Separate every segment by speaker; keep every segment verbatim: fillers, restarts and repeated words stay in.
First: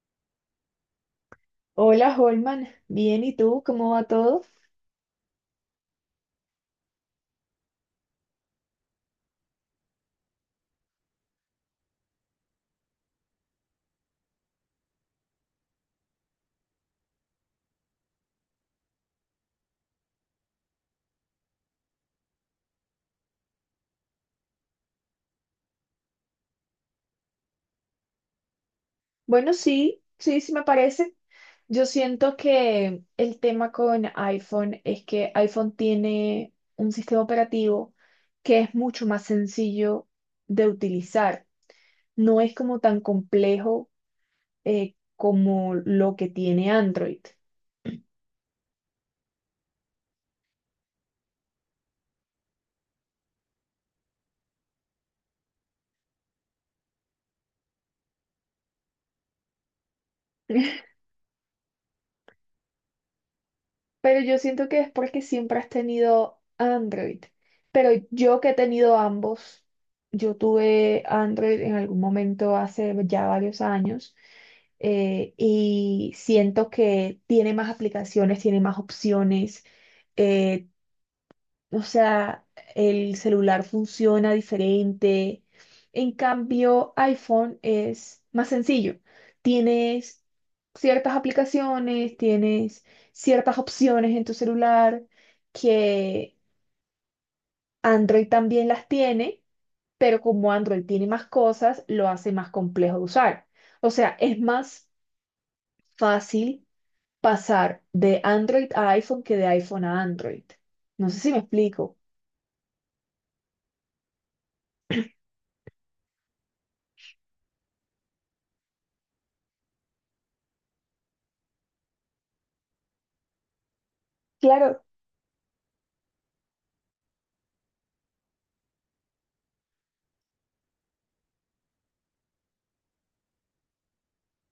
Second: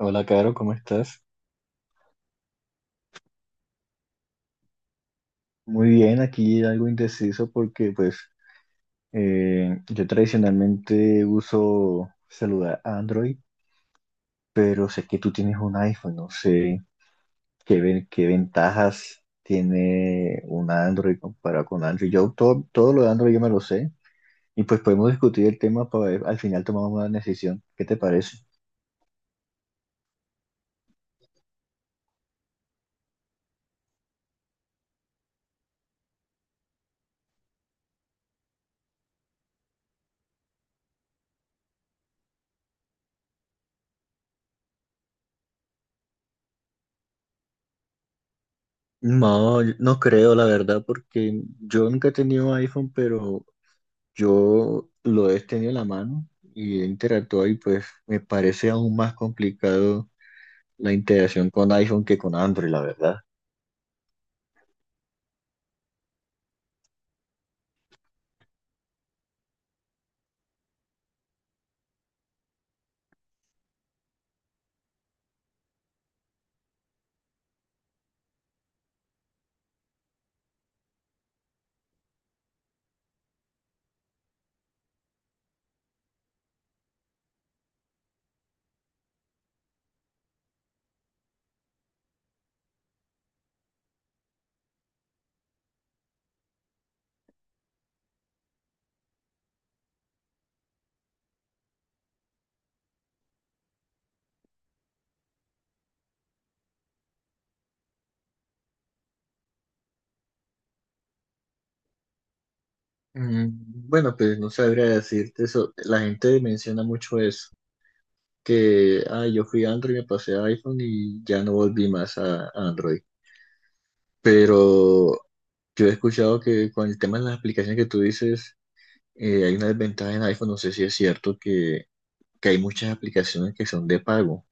Speaker 1: Hola, Caro, ¿cómo estás?
Speaker 2: Hola, Holman. Bien, ¿y tú? ¿Cómo va todo?
Speaker 1: Muy bien, aquí algo indeciso porque pues eh, yo tradicionalmente uso celular Android, pero sé que tú tienes un iPhone, no sé qué, ven- qué ventajas tiene un Android comparado con Android. Yo todo, todo lo de Android yo me lo sé y pues podemos discutir el tema para ver, al final tomamos una decisión. ¿Qué te parece?
Speaker 2: Bueno, sí, sí, sí me parece. Yo siento que el tema con iPhone es que iPhone tiene un sistema operativo que es mucho más sencillo de utilizar. No es como tan complejo eh, como lo que tiene Android.
Speaker 1: No, yo no creo, la verdad, porque yo nunca he tenido iPhone, pero yo lo he tenido en la mano y he interactuado y pues me parece aún más complicado la integración con iPhone que con Android, la verdad.
Speaker 2: Pero yo siento que es porque siempre has tenido Android. Pero yo que he tenido ambos, yo tuve Android en algún momento hace ya varios años eh, y siento que tiene más aplicaciones, tiene más opciones, eh, o sea, el celular funciona diferente. En cambio, iPhone es más sencillo. Tienes ciertas aplicaciones, tienes ciertas opciones en tu celular que Android también las tiene, pero como Android tiene más cosas, lo hace más complejo de usar. O sea, es más fácil pasar de Android a iPhone que de iPhone a Android. No sé si me explico.
Speaker 1: Mm. Bueno, pues no sabría decirte eso. La gente menciona mucho eso, que ah, yo fui a Android, me pasé a iPhone y ya no volví más a a Android.
Speaker 2: Claro.
Speaker 1: Pero yo he escuchado que con el tema de las aplicaciones que tú dices, eh, hay una desventaja en iPhone. No sé si es cierto que, que hay muchas aplicaciones que son de pago.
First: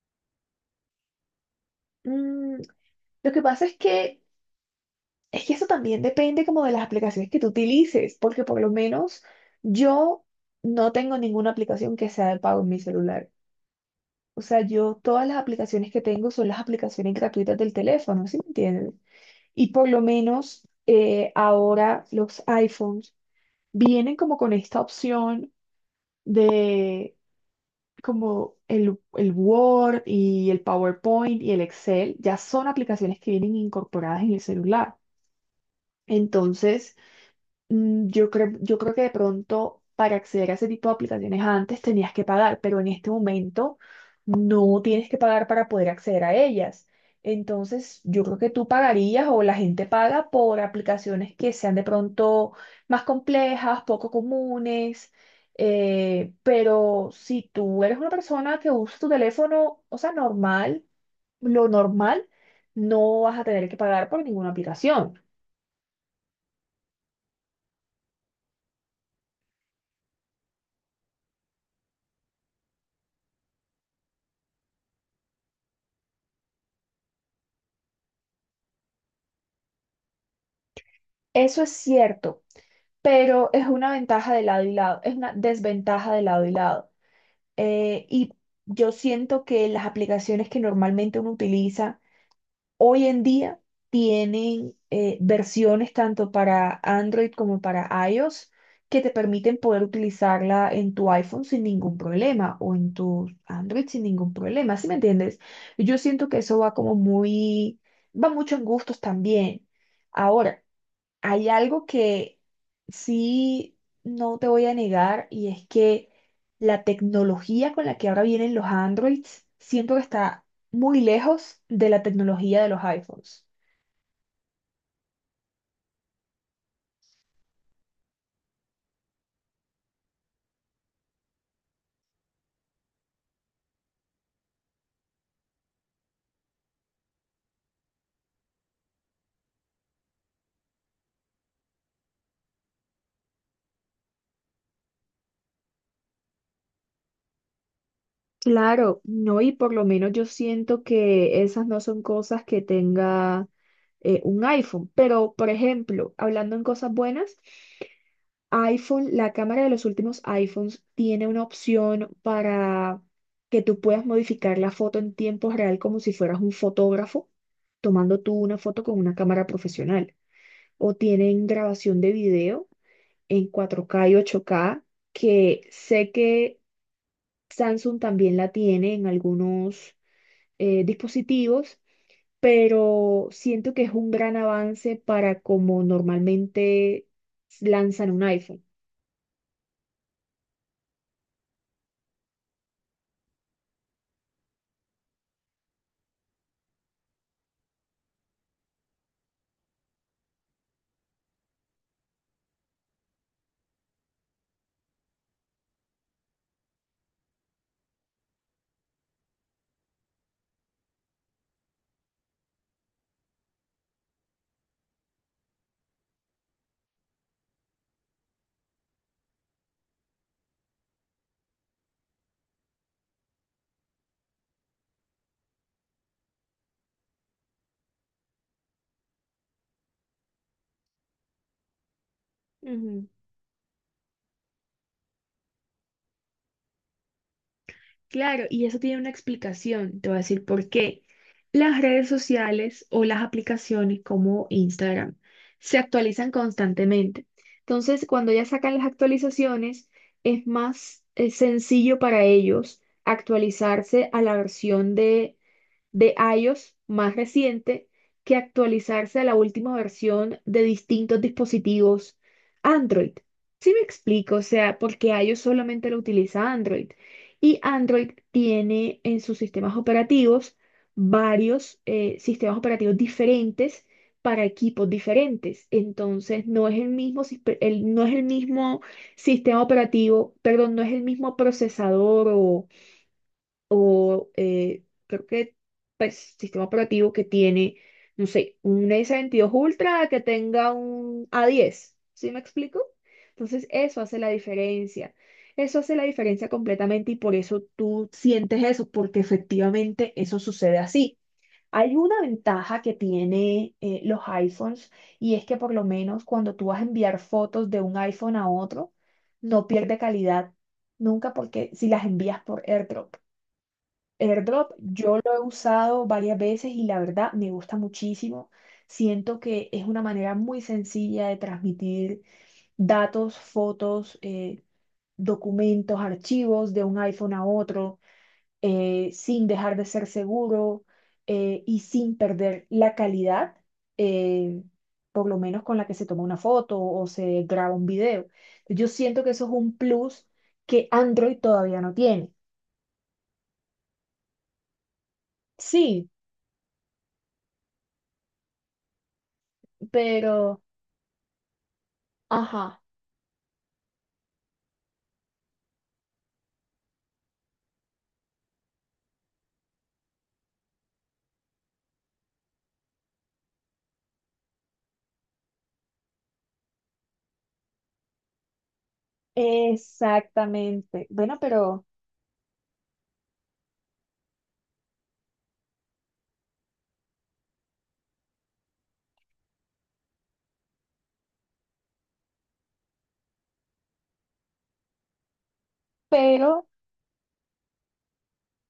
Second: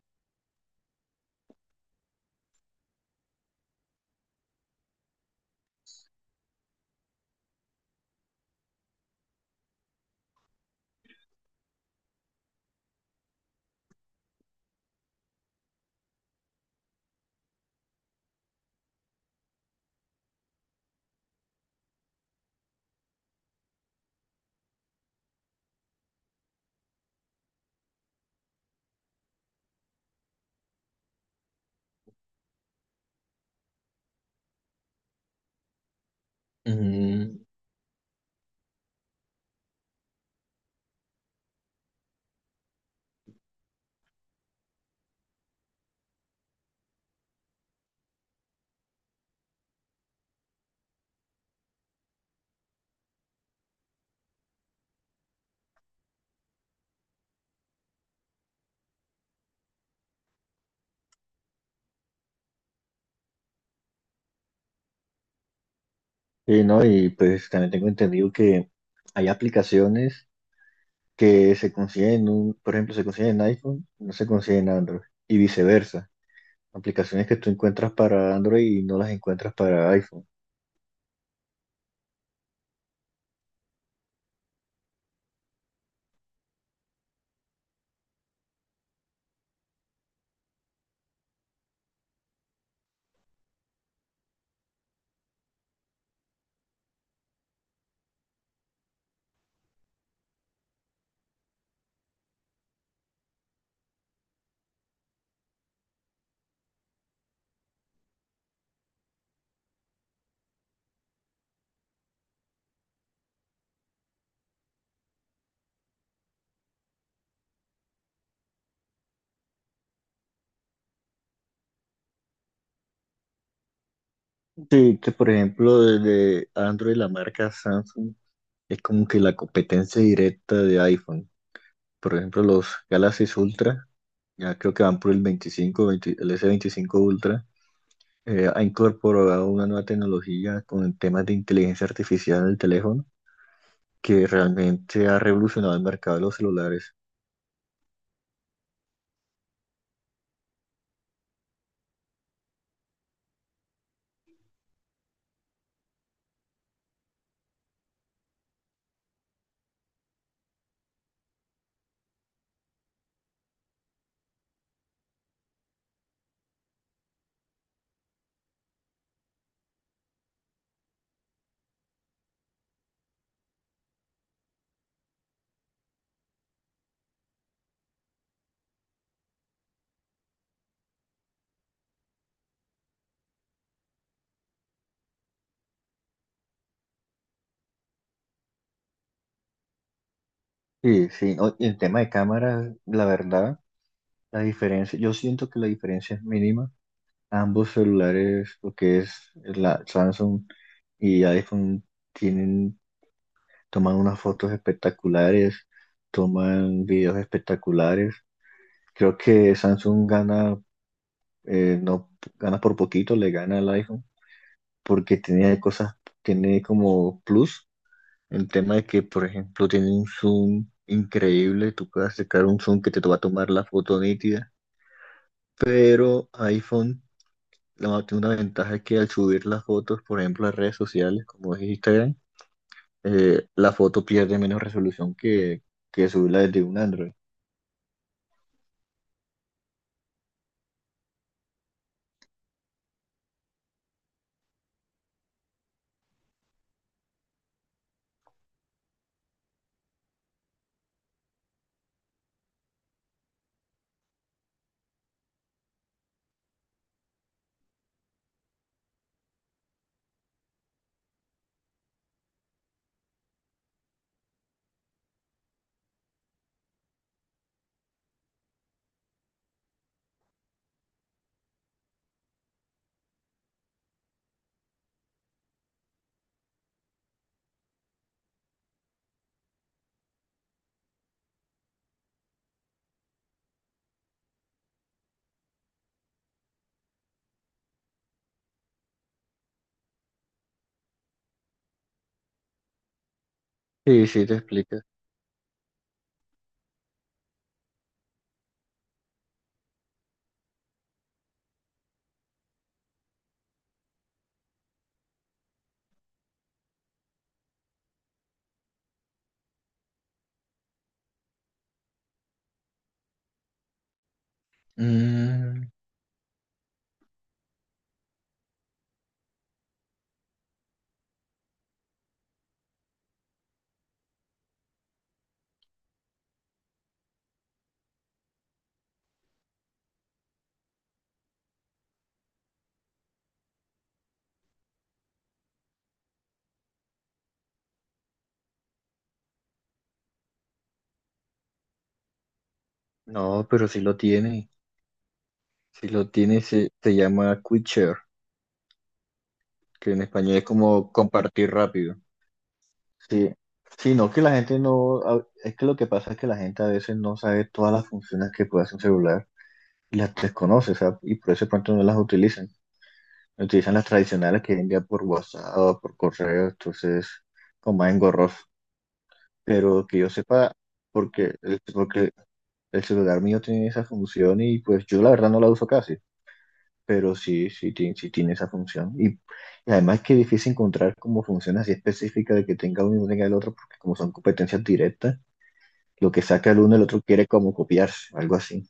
Speaker 2: mm, Lo que pasa es que, es que eso también depende como de las aplicaciones que tú utilices, porque por lo menos yo no tengo ninguna aplicación que sea de pago en mi celular. O sea, yo todas las aplicaciones que tengo son las aplicaciones gratuitas del teléfono, ¿sí me entiendes? Y por lo menos eh, ahora los iPhones vienen como con esta opción de como el, el Word y el PowerPoint y el Excel, ya son aplicaciones que vienen incorporadas en el celular. Entonces,
Speaker 1: Mm.
Speaker 2: Mm, Yo creo, yo creo que de pronto para acceder a ese tipo de aplicaciones antes tenías que pagar, pero en este momento no tienes que pagar para poder acceder a ellas. Entonces, yo creo que tú pagarías o la gente paga por aplicaciones que sean de pronto más complejas, poco comunes, eh, pero si tú eres una persona que usa tu teléfono, o sea, normal, lo normal, no vas a tener que pagar por ninguna aplicación.
Speaker 1: Sí, ¿no? Y pues también tengo entendido que hay aplicaciones que se consiguen, en un, por ejemplo, se consiguen en iPhone, no se consiguen en Android, y viceversa. Aplicaciones que tú encuentras para Android y no las encuentras para iPhone.
Speaker 2: Eso es cierto, pero es una ventaja de lado y lado, es una desventaja de lado y lado. Eh, y yo siento que las aplicaciones que normalmente uno utiliza hoy en día tienen eh, versiones tanto para Android como para iOS que te permiten poder utilizarla en tu iPhone sin ningún problema o en tu Android sin ningún problema, ¿sí me entiendes? Yo siento que eso va como muy, va mucho en gustos también. Ahora, hay algo que sí no te voy a negar, y es que la tecnología con la que ahora vienen los Androids siento que está muy lejos de la tecnología de los iPhones.
Speaker 1: Sí, que por ejemplo, desde Android la marca Samsung es como que la competencia directa de iPhone. Por ejemplo, los Galaxy Ultra, ya creo que van por el veinticinco veinte el s veinticinco Ultra, eh, ha incorporado una nueva tecnología con temas de inteligencia artificial en el teléfono que realmente ha revolucionado el mercado de los celulares.
Speaker 2: Claro, no, y por lo menos yo siento que esas no son cosas que tenga eh, un iPhone, pero por ejemplo, hablando en cosas buenas. iPhone, la cámara de los últimos iPhones tiene una opción para que tú puedas modificar la foto en tiempo real como si fueras un fotógrafo, tomando tú una foto con una cámara profesional. O tienen grabación de video en cuatro k y ocho k, que sé que Samsung también la tiene en algunos eh, dispositivos, pero siento que es un gran avance para como normalmente lanzan un iPhone.
Speaker 1: Sí, sí, no, y el tema de cámaras, la verdad, la diferencia, yo siento que la diferencia es mínima. Ambos celulares, lo que es la Samsung y iPhone, tienen, toman unas fotos espectaculares, toman videos espectaculares. Creo que Samsung gana, eh, no gana por poquito, le gana al iPhone, porque tiene cosas, tiene como plus el tema de que, por ejemplo, tiene un zoom increíble, tú puedes sacar un zoom que te va a tomar la foto nítida, pero iPhone la, tiene una ventaja es que al subir las fotos, por ejemplo, a redes sociales como es Instagram,
Speaker 2: Ujú.
Speaker 1: eh, la foto pierde menos resolución que, que subirla desde un Android.
Speaker 2: Claro, y eso tiene una explicación. Te voy a decir por qué. Las redes sociales o las aplicaciones como Instagram se actualizan constantemente. Entonces, cuando ya sacan las actualizaciones, es más eh, sencillo para ellos actualizarse a la versión de de iOS más reciente que actualizarse a la última versión de distintos dispositivos Android. ¿Si me explico? O sea, porque iOS solamente lo utiliza Android y Android tiene en sus sistemas operativos varios eh, sistemas operativos diferentes para equipos diferentes. Entonces, no es el mismo, sis- el- no es el mismo sistema operativo, perdón, no es el mismo procesador o o eh, creo que pues, sistema operativo que tiene, no sé, un s veintidós Ultra que tenga un a diez, ¿sí me explico? Entonces eso
Speaker 1: Sí,
Speaker 2: hace
Speaker 1: sí,
Speaker 2: la
Speaker 1: te explica.
Speaker 2: diferencia, eso hace la diferencia completamente y por eso tú sientes eso, porque efectivamente eso sucede así. Hay una ventaja que tiene eh, los iPhones, y es que por lo menos cuando tú vas a enviar fotos de un iPhone a otro, no pierde calidad nunca porque si las envías por AirDrop. AirDrop yo lo he
Speaker 1: Mm,
Speaker 2: usado varias veces y la verdad me gusta muchísimo. Siento que es una manera muy sencilla de transmitir datos, fotos, eh, documentos, archivos de un iPhone a otro, eh, sin dejar de ser seguro eh, y sin perder la calidad, eh, por lo menos con la que se toma una foto o se graba un video. Yo siento que eso es un plus que Android todavía no tiene.
Speaker 1: no, pero sí lo tiene, sí
Speaker 2: Sí,
Speaker 1: lo tiene, se, se llama Quick Share, que en español es
Speaker 2: pero...
Speaker 1: como compartir rápido.
Speaker 2: Ajá.
Speaker 1: Sí, sí, no que la gente no, a- es que lo que pasa es que la gente a veces no sabe todas las funciones que puede hacer un celular y las desconoce, o sea, y por eso de pronto no las utilizan. Utilizan las tradicionales que envían por WhatsApp o por correo, entonces como más engorroso. Pero que yo sepa,
Speaker 2: Exactamente.
Speaker 1: porque
Speaker 2: Bueno,
Speaker 1: el,
Speaker 2: pero,
Speaker 1: porque el celular mío tiene esa función y pues yo la verdad no la uso casi, pero sí, sí, ti- sí tiene esa función. Y, y además que es difícil encontrar como funciones así específicas de que tenga uno y no tenga el otro, porque como son competencias directas lo que saca el
Speaker 2: pero
Speaker 1: uno, el otro quiere como copiarse, algo así.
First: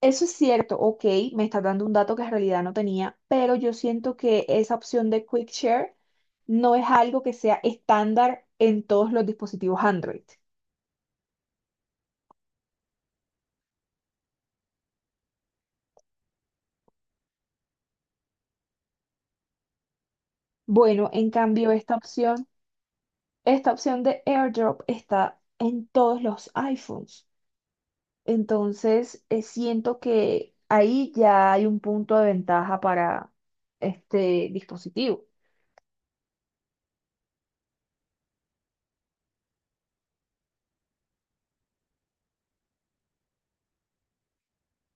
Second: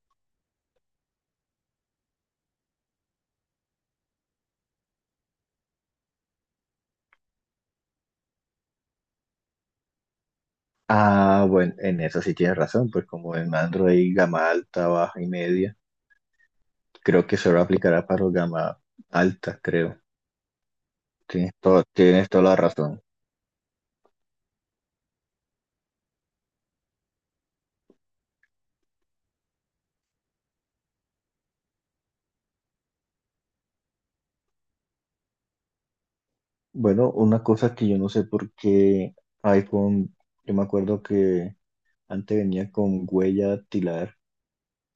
Speaker 2: eso es cierto, ok, me estás dando un dato que en realidad no tenía, pero yo siento que esa opción de Quick Share no es algo que sea estándar en todos los dispositivos Android.
Speaker 1: Ah, bueno, en eso sí tienes razón, pues como en Android gama alta, baja y media, creo que solo aplicará para los gama alta, creo.
Speaker 2: Bueno, en
Speaker 1: Tienes
Speaker 2: cambio,
Speaker 1: todo,
Speaker 2: esta
Speaker 1: tienes toda
Speaker 2: opción,
Speaker 1: la razón.
Speaker 2: esta opción de AirDrop está en todos los iPhones. Entonces, eh, siento que ahí ya hay un punto de ventaja para este dispositivo.
Speaker 1: Bueno, una cosa que yo no sé por qué iPhone, yo me acuerdo que antes venía con huella dactilar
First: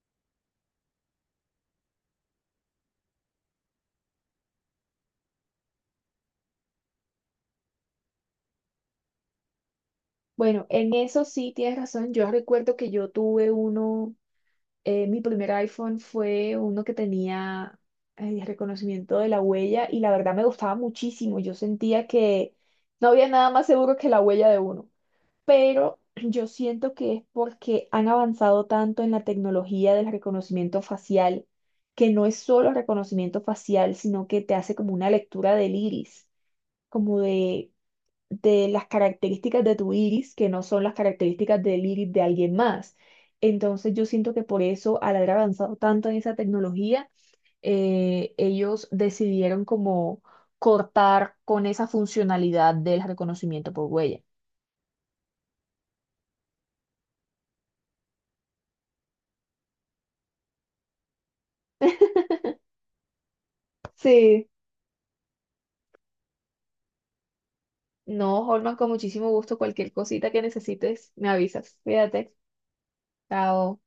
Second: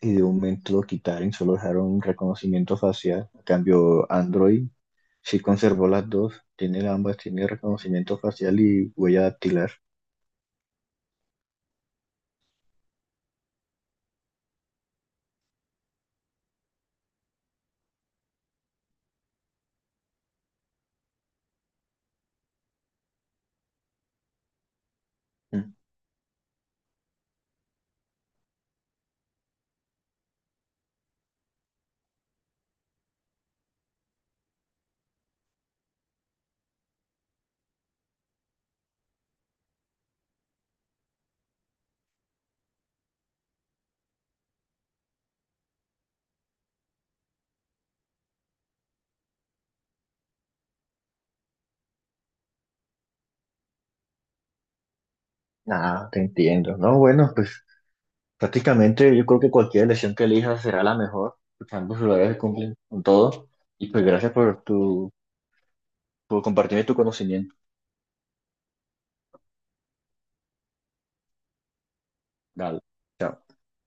Speaker 1: y de un momento lo quitaron, y solo dejaron reconocimiento facial. En cambio, Android sí conservó las dos, tiene ambas, tiene reconocimiento facial y huella dactilar.
Speaker 2: Bueno, en eso sí tienes razón. Yo recuerdo que yo tuve uno, eh, mi primer iPhone fue uno que tenía eh, reconocimiento de la huella y la verdad me gustaba muchísimo. Yo sentía que no había nada más seguro que la huella de uno. Pero yo siento que es porque han avanzado tanto en la tecnología del reconocimiento facial, que no es solo reconocimiento facial, sino que te hace como una lectura del iris, como de, de las características de tu iris, que no son las características del iris de alguien más. Entonces yo siento que por eso, al haber avanzado tanto en esa tecnología, eh, ellos decidieron como cortar con esa funcionalidad del reconocimiento por huella.
Speaker 1: Nada, te entiendo. No, bueno, pues prácticamente yo creo que cualquier elección que elijas será la mejor, porque ambos lugares se cumplen con todo. Y pues gracias
Speaker 2: Sí.
Speaker 1: por tu, por compartirme tu conocimiento.
Speaker 2: No, Holman, con muchísimo gusto. Cualquier cosita que necesites, me avisas. Cuídate.
Speaker 1: Dale. Chao.
Speaker 2: Chao.